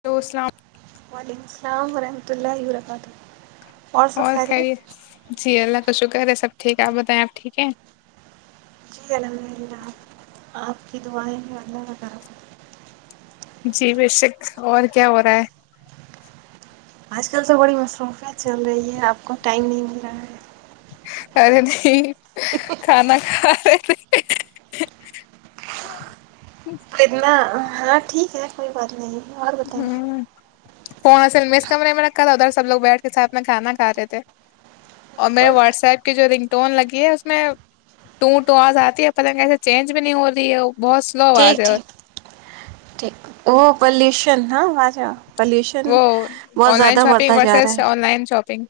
hello السلام وعلیکم السلام ورحمۃ اللہ وبرکاتہ سب اور خری خیریت جی الگ تو شکر ہے سب ٹھیک ہے آپ بتائیں آپ ٹھیک ہے جی الحمد للہ آپ کی دعائیں میں اللہ باکارم جی بشک اور کیا ہو رہا ہے آج کل تو بڑی مصروفت چل رہی ہے آپ کو ٹائم نہیں مل رہا ہے ارے نہیں کھانا کا ج نا ہاں ٹھیک ہے کوئی بات نہیں ہے، اور بتائیں ہوں فنصل مس کمنےے میں رکھا تھا ادھر سب لوگ بیٹھ کے سھ میں کھانا کھا رہے تھے اور میں کوئی واٹس ایپ کے جو رنک ٹون لگی ہے اس میں ٹو ٹو آز آتی ہے پتنگ ایسے چینج بھی نہیں ہو رہی ہے وہ ٹھیک ٹھیک ٹھیک وہ پلیش کرنا وعج وہ آن لائن شاپنگ جا رہا وورسز آن ہے لائن شاپنگ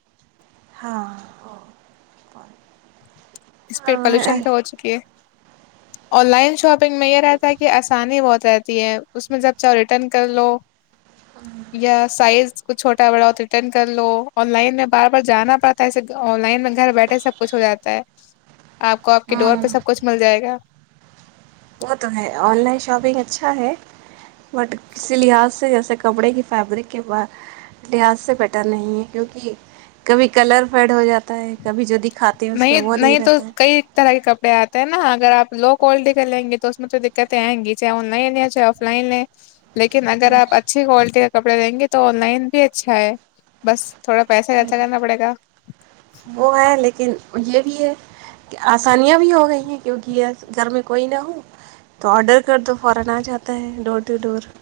ہاں ا اس پ پالوشن پ ہو چکی ہے آن لائن شاپنگ میں یہ رہتا ہے کہ آسانی بہت رہتی ہے اس میں جب چاہو ریٹرن کر لو یا سائز کچھ چھوٹا بڑا ہو تو ریٹرن کر لو آن لائن میں بار بار جانا پڑتا ہے ایسے آن لائن میں گھر بیٹھے سب کچھ ہو جاتا ہے آپ کو آپ کے ڈور پہ سب کچھ مل جائے گا وہ تو ہے آن لائن شاپنگ اچھا ہے بٹ کسی لحاظ سے جیسے کپڑے کی فیبرک کے بع لحاظ سے بیٹر نہیں ہے کیونکہ کبھی کلر فیڈ ہو جاتا ہے کبھی جو د نہیں نہیں تو کئی طرح کے کپڑے آتے ہیں نا اگر آپ لو کوالٹی کا لیں گے تو اس میں تو دقتیں آئیں گی چاہے آن لائن یا چاہے آف لائن ہے لیکن اگر آپ اچھی کوالٹی کا کپڑے لیں گے تو آن لائن بھی اچھا ہے بس تھوڑا پیسہ ارچھا کرنا پڑے گا [unintelligible]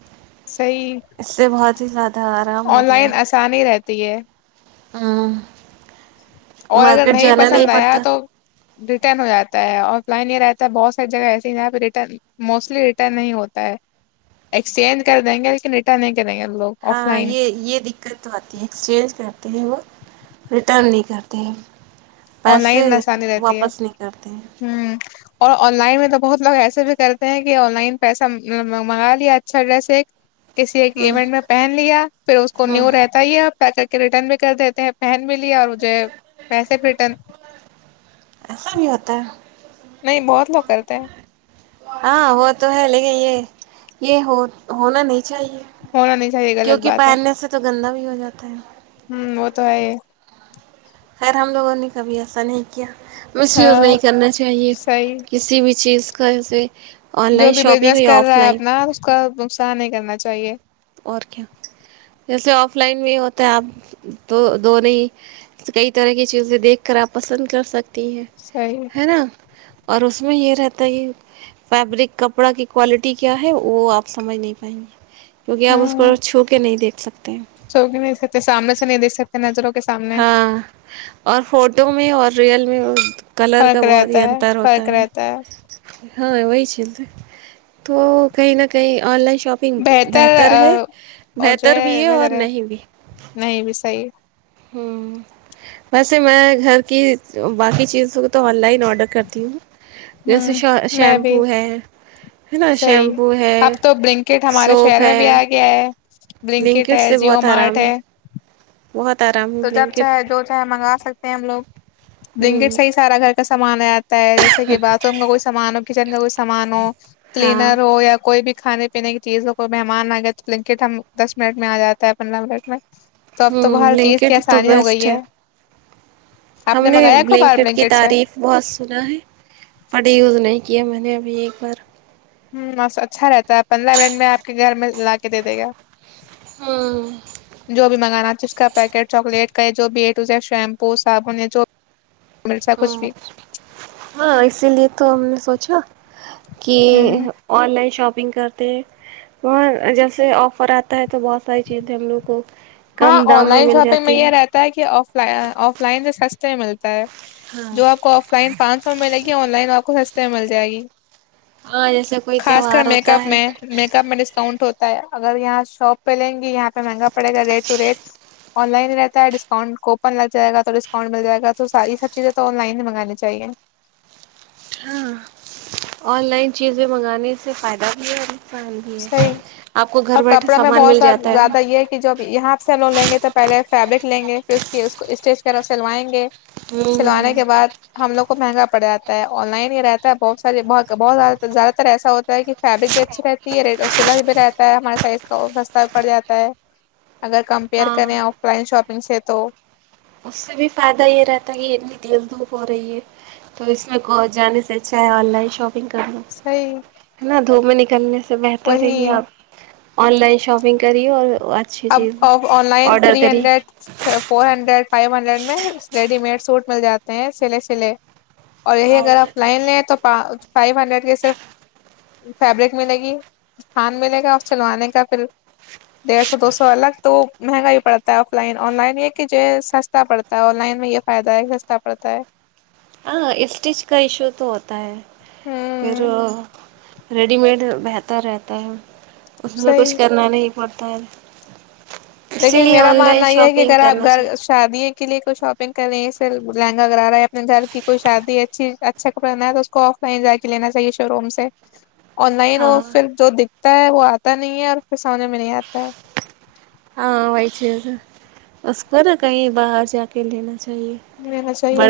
صحی اس سے بہت ہی زیادہ آرام ہو آن لائن آسانی ہی رہتی ہے ہاں اور اگر مارکیٹ جانا نہیں پسند آیا پڑتا تو ریٹرن ہو جاتا ہے آف لائن یہ رہتا ہے بہت ساری جگہ ایسی جہاں پہ رٹن موسٹلی ریٹرن نہیں ہوتا ہے ایکسچینج کر دیں گے لیکن ریٹرن کریں گے لوگ آف ہاں لائن یہ یہ دقت تو آتی ہے ایکسچینج کرتے ہیں وہ ریٹرن نہیں کرتے ت آن لائن آسانی رہتی ہے کرتے ہیں ہ اور آن لائن میں تو بہت لوگ ایسے بھی کرتے ہیں کہ آن لائن پیسہ منگا لیا اچھا ڈریس ایک کسی ایک ہاں ایونٹ میں پہن لیا پھر اس کو ہاں نیو رہتا ہی اب پیک کر کے ریٹرن بھی کر دیتے ہیں پہن ملی اور مجھے ویسے پھر ایسا نہیں ہوتا نہیں بہت لوگ کرتے ہیں ہاں وہ تو ہے لے گئی ہے یہ ہو ہونا نہیں ہونا نہیں چاہیے غلط کیونکہ بات ہے پہننے سے تو گندا بھی ہو جاتا ہے ہ وہ تو ہے خر ہم لوگوں نے کبھی ایسا نہیں کیا مس یوز ہاں نہیں کرنا چاہیے صحیح کسی بھی چیز کل سے جو بھی بزنس کر رہا ہے اپنا اس کا نقصان نہیں کرنا چاہیے اور کیا جیسے آف لائن میں ہوتا ہے آپ تو دون ہی کئی طرح کی چیزیں دیکھ کر آپ پسند کر سکتے ہیں صحیح ہے نا اور اس میں یہ رہتا ہے کہ فیبرک کپڑا کی کوالٹی کیا ہے وہ آپ سمجھ نہیں پائیں گے کیوںہ آپ اس کو چھو کے نہیں دیکھ سکتے ہیں سوک نہیں د سکتے ہیں سامنے سے نہیں دے سکتے نظر ہاں اور فوٹو میں اور ریئل ج [inaudible] فرق رہتا ہے فرق رہتا ہے ہاں وہی چلز تو کئی نہ کئی آن لائن شاپنگ بہتر ہے ا جو بہتر بھی ہے اور ہےر نہیں نہیں بھی صحیح ہے ہ ویسے میں گھر کی باقی چیزوں کو تو آن لائن آڈر کرتی ہوں جیسے ہوں میں بھی شیمپو ہے ہے نا صحیح شیمپو ہے اب تو برنکٹ ہمارے سوپ شہر میں بھی ہے آ گیا ہے برنکٹ بلینکٹ ہے سے جیو بہت مارٹ آرام ہے بہت آرام ہے تو جب بلینکٹ چاہے جو چاہے منگوا سکتے ہیں ہم لوگ ہوں بنگٹ صحیح سارا گھر سمان ہے ہوتا ہے جیسے کہ باتھ روم کا کوئی سامان ہو کچن کا کوئی سامان ہو ہاں کلینر ہو یا کوئی بھی کھانے پینے کی چیز ہو کوئی مہمان آ گیا تو لنکٹ ہم دس منٹ میں آ جاتا ہے پندرہ منٹ میں تو اب ہوں تو ہر لنک چیز کی تو آسانی ہو بیسٹ گئی ہے آپ ہم نے منگایا کو بار بلینکٹ کی بلنکٹ سے تعریف بہت سنا ہے پ یوز نہیں کیا میں نے ابھی ایک بار ہس اچھا رہتا ہے پندرہ منٹ میں آپ کے گھر میں لا کے دے دے گا ہوں جو بھی منگانا جس کا پیکٹ چاکلیٹ کا ہے جو بیٹز ہے شیمپو صابن ہے جو مل سا ہ کچھ بھی ہاں اسی لیے تو ہم نے سوچا کہ ہ آن لائن شاپنگ کرتے ہیں وہ جیسے آفر آتا ہے تو بہت ساری چیزیں ہم لوگ کو ہاں کم آن دام میں لائن مل شاپنگ میں جاتی یہ رہتا ہے کہ آ آف لائن سے سستے میں ملتے اور [inaudible] ہاں جو آپ کو آف لائن پانچ سو میں ملے گی آن لائن آپ کو س سے مل جائے گی ہاں جیسے کوئی خاص کر تہوار میک ہوتا اپ ہے میں میک اپ میں ڈسکاؤنٹ ہوتا اگر یہاں شاپ پہ لیں گی یہاں پہ مہنگا پڑے گا توورت آن لائن ہی رہتا ہے ڈسکاؤنٹ کوپن لگ جائے گا تو ڈسکاؤنٹ مل جائے گا تو ساری یہ سب چیزیں تو آن لائن ہی منگانی چاہیے ہاں آن لائن چیزیں منگانے سے فائدہ بھی ہے نقصان بھی ہے صحیح آپ کو گھر اور بیٹھے کپڑا میں سامان بہت مل س جاتا زیادہ یہ ہے کہ جب یہاں سے ہم لوگ لیں گے تو پہلے فیبرک لیں گے پھر اس کی اس کو اسٹیج کر سلوائیں گے سلوانے ہوں کے بعد ہم لوگ مہنگا پڑ جا ہے آن لائن ہی رہتا ہے بہت سارے بہت ز زیادہ تر ایسا ہوتا ہے کہ فیبرک بھی اچھے رہتے سلائی بھی رہتا ہے ہمارے سائز کا سستہ بھی پڑ جاتا ہے اگر کمپیئر ہاں کریں آف لائن شاپنگ م سےے تو اس سے بھی فائدہ یہ رہتا ہے کہ اتنی تیز دھوپ ہو رہی ہے تو اس میں جانے سے اچھ ہے آن لائن شاپ صحیح ہے نا دھو میں ن کیا سے بہتر ہے یہ وہی آپ آن لائن شاپنگ کری اور اچھی چیز اب آن لائن آڈر تھری کریے hundred four hundred five hundred میں ریڈی میڈ سوٹ مل جاتے ہیں سلے سلے اور یہی ہاں اگر یہ آپ لائن ہے تو فائیو ہنڈریڈ کے صرف فیبرک ملے گی تھھان ملے گا اور چلوانے کا پھر ڈیڑھ سو دو سو الگ تو مہنگا ہی پڑتا ہے آف لائن آن لائن یہ کہ جو سستا پڑتا ہے آن لائن میں یہ فائدہ ہے سستا پڑتا ہے ہاں اسٹیچ کا ایشو تو ہوتا ہے ہ میرو ریڈی میڈ بہتر رہتا ہے اس میں صحیح کچھ کرنا نہیں بدل لیکن میرا ماننا یہ ہے کہ اگر آپ کرنا گھر چاہیے شادی کے لیے کچھ شاپنگ کر رہی ہیںھر لہنا کرا ہے اپنے گھر کی کوئی شادی اچھی اچھا کپڑا بنا ہے تو اس کو آف لائن جا کے لینا چاہیے شو روم سے آن لائن وہ ہاں پھر جو د آتا ہے وہ آتا نہیں ہے اور اس پھر سامنے میں نہیں آتا ہے ز اس کو نا کہیں باہر جا کے لینا چاہی لینا چاہیے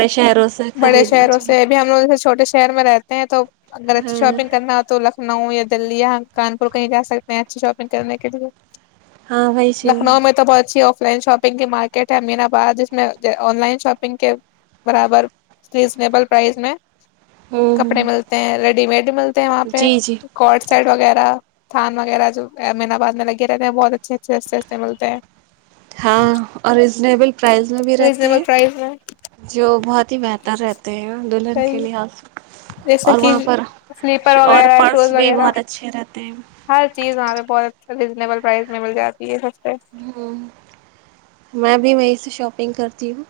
بڑے خریدنا شہروں چاہیے سے اب ہم لوگوں چھوٹے شہر میں رہتے ہیں تو اگر اچھی ہاں شاپنگ کرنا ہو تو لکھنؤ یا دلی اں کانپور کہیں جا سکتے ہیں اچھی شاپنگ کرنے کے لیے ہاں وہی چیز لکھنؤ میں تو بہت اچھی آ لائن شاپنگ کی مارکیٹ ہے امین آباد جس میں آن لائن شاپنگ شنگ کے برابر ریزنیبل پرائز میں ہوں کپڑے ہوں ملتے ہیں ریڈی میڈ بھی ملتے ہیں وہاں پہ جی جی کٹ سیٹ وغیرہ تھان وغیرہ جو امین آباد میں لگے رہتے ہیں بہت اچھے اچھے آستے آستے ملتے ہیں ہاں اور ریزنیبل پرائز میں بھی رہتے ریزنیبل ہیں پرائز میں جو بہت ہی بہتر رہتا ت دلہن کے صحیح لحاظ جیسے اور کہ وہاں پر سلیپر اور وغیرہ ہے شوز پرس بھی وغیرہ بہت اچھے رہتے ہیں ہر چیز وہاں پہ بہت اچھ ریزنیبل پرائز میں مل جاتی ہے سب ہ میں بھی وہیں سے شاپ نگ کرتی ہوں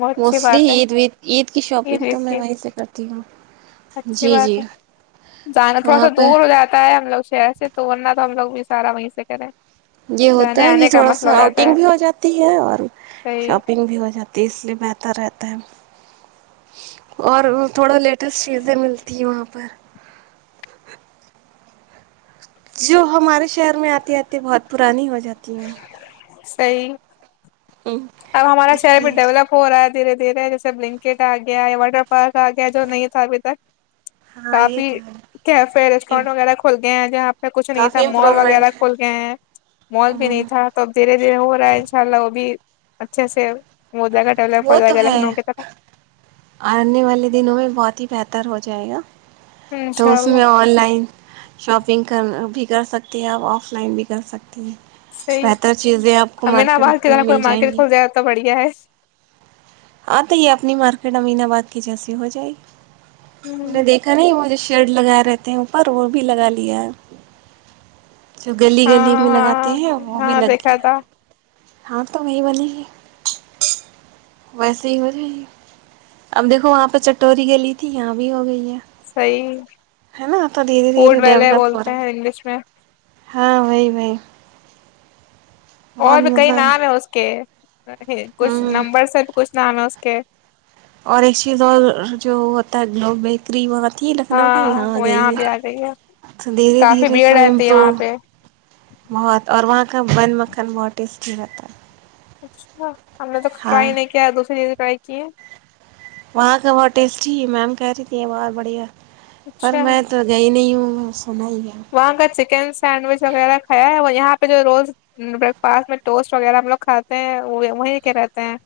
بت اچھی موسٹلی بات عید وید عید کی ہے شاپنگ تو میں کی وہیں سے کرتی ہوں اچھی جی بات جی ہے جانا تھوڑا وہاں سا پہ دور ہو جاتا ہے ہم لوگ شہر سے تو ورنہ تو ہم لگ بھی سارا وہیں سے کریں یہ ہوتا جانے ہے کہ آنے کا تھوڑا مسئلہ سا ہو جاتا آؤٹنگ ہے بھی ہو جاتی ہے اور صحیح شاپنگ بھی ہو جاتی ہے اس لیے بت رہتا ہے اور تھوڑا لیٹسٹ چیزیں ملتی ہے وہاں پر جو ہمارے شہر میں آتے آتے بہت پرانی ہو جاتی ہے صی اب ہمارا اس شہر بھی لیے ڈیولپ ہو رہا ہے تھا دھیرے دھیرے جیسے بلنکٹ آ گیایا واٹر پارک آ گیا جو نہیں تھا ابھی تک ہاں یہ کافی تو ہے کیفے ریسٹورینٹ وغیرہ کھول کہ ج آپ کچھ نہیں تھا کافی مال وغیرہ امپرومنٹ ہے کھول گئے ہیں مال بھی نہیں ہوں تھا تو اب دھیرے دھیرے ہو رہا ہے ان شاء اللہ وہ بھی اچھا سے وہ جائے گا ڈیولپ ہو وہ تو جائے گا ہے لکھنؤ کی طرف آنے والے دنوں میں بہت ہی بہتر ہو جائے گا تو انشاء اس میں اللہ آن لائن شاپنگ کر بھی کر سکتے ہیں اپ آف لائن بھی کر سکتے ہیں صحیح بہتر چیزیں آپ کو امینا مارکیٹ باہر کی میں طرح کوئی مل جائیں مارکیٹ گی کھول جائے تو بڑھیا ہے [unintelligible] ہاں تو یہ اپنی مارکیٹ امین آباد کی جیسی ہو جائے میں ہوں، نے دیکھا نہیں مجھے شیڑ لگائے رہتے ہیں اوپر وہ بھی لگا لیا ہے جو گلی گلی ہاں میں لگاتے ہیں ہاں وہ بھی ہاں لگ دیکھا گیا تھا ہاں تو وہی بنے گی ویسے ہی ہو جائے گی اب دیکھو وہاں پہ چٹوری گلی تھی یہاں بھی ہو گئی ہے صیح ہے نا تو دھیرے فڈ دھیرے والے ڈیولپ ہو بولتے رہا ہیں ہے انگلش میں ہاں وہی بائی اور بھی کئی نام ہے اس کے کوشن ہوں نمبر سر کو ہاں نمسکے اور ایک چیز اور جو ہوتا ہے گوب بیکری وہاں تھی لکھنؤ کی ہاں یہاں وہ جائیے بھی آ گئی ہے تو دھیرے کافی دھیرے بھیڑ سب رہتی ہے امپروو وہاں پہ بہت اور وہاں ک بند مکھن ماٹیسٹیر تھا اچھا ہم نے تو ٹرائی نہیں کیا ہے دوسری چیز ت کی وہاں کا بہت ٹیسٹی میم کہہ رہی تھی بہت بڑھیا پر اچھا میں تو گئی نہیں ہوں سنا ہی ہے وہاں کا چکن سینڈوچ وغیرہ کھیا ہے وہ یہاں یہ پہ جو روز بریک فاسٹ میں ٹوسٹ وغیرہ ہم لوگ کھاتے ہیں وہ وہیں ل کے رہتے ہیں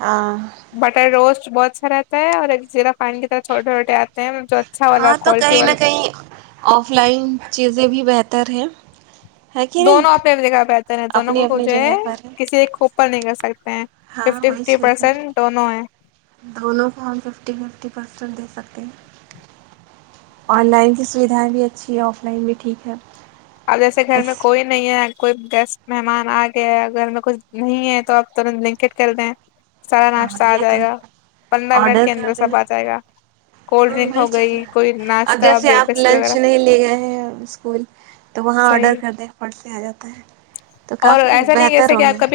ہاں بٹر روسٹ بہت اچھا رہتا ہے اور ایک جیرا پانی کی طرح چھوٹے چھوٹے آتے ہیں جو اچھا والا ہاں تو کوالٹی کہیں نہ والا کو کہیں فلائنگ چیزیں بھی بہتر ہیں ہے کہ نہیں دونوں اپنے بھی دکھا بہتےر ہیں دونوں اپنی اپنی جو ہے جگہ پر کسی ایک پ نہیں گ س ہاں وہی چیز ہے ہیں دونوں کو ففٹی فف پر ے سکتے ہیں آن لائن کی سھائیں بھی اچھی ہے آف لائن بھی ٹھیک ہے اب جیسے گھر میں بس کوئی نہیں ہے کوئی گیسٹ مہمان آ گیا ہے اگر میں کچھ نہیں ہے تو آپ ترنت لنکٹ کر دیں سارا ہاں ناشتہ آ یہ تو جائے گا ہے پندرہ منٹ آڈر کے کر اندر دیں سب آ جائے گا کولڈ ہاں ڈرنک وہی ہو چل گئی رہا ہے کوئی اب ناشتہ جیسے آپ بسکٹ لنچ وغیرہ نہیں لے گئے ہیں اسکول تو وہاں آڈر صحیح کر دیں فٹ سے آ جاتا ہے تو کافی بہتر ہو گیا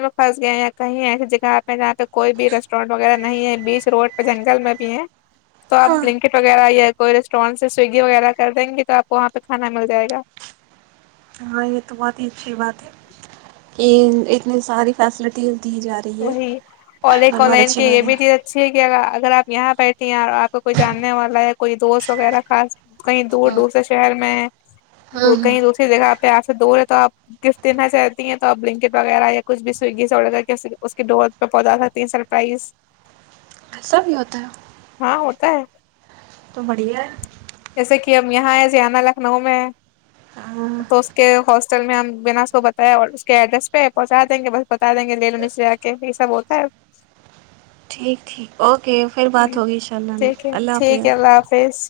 پھس گیا یا کہیں ایسی جگہ آپ میں جاںہ کوئی بھی ریسٹورینٹ وغیرہ نہیں ہے بیچ روڈ پہ جنگل میں بھی ہے تو آپ ہاں لنکٹ وغیرہ کوئی ریسٹورینٹ سے سویگی وغیرہ کر دیں گی تو آپ کو وہاں پہ کانا مل جائےا ہاں یہ تو بہت ہی اچھی بات ہے کہ اتنی ساری فیسلٹیز دی جا رہی ہے وہی اور تو ایک آ بہت لائن اچھی کی یہ بات ہے بھی چیز اچھی ہے کہ اگر آپ یہاں بیٹھی ہیں آپ کو کوئی جاننے والا ہے کوئی دوست وغیرہ خاص کہیں دور ہاں دور سے شہر میں ہاں ہاں کہیں دوسری جگہ پہ آ دوور ہے تو آپ کف دیننا چ رہتی ہیں توپ بلینکٹ وغیرہ یا کچھ بھی سویگی سے آڈس اس کے ڈت پہ پودا تھا تین سرپرائز ایسا بھی ہوتا ہے ہاں ہوتا ہے تو بڑییا جسے کہ اب یہاں ہے زانا لکھنؤ میں ہاں تو اس کے حصل سل میں ہم بنا اس کو بتایا اور اس کے ایڈریس پہ پہنچا دیں گے بس بتا دیں گے لونے سے آ کے یہ سب ہو [unintelligible] ٹھیک ٹھیک اوکے پھر بات ہوگی ان شاء اللہ ٹھیک ہے اللہ ٹھیک ہے حافظ اللہ حافظ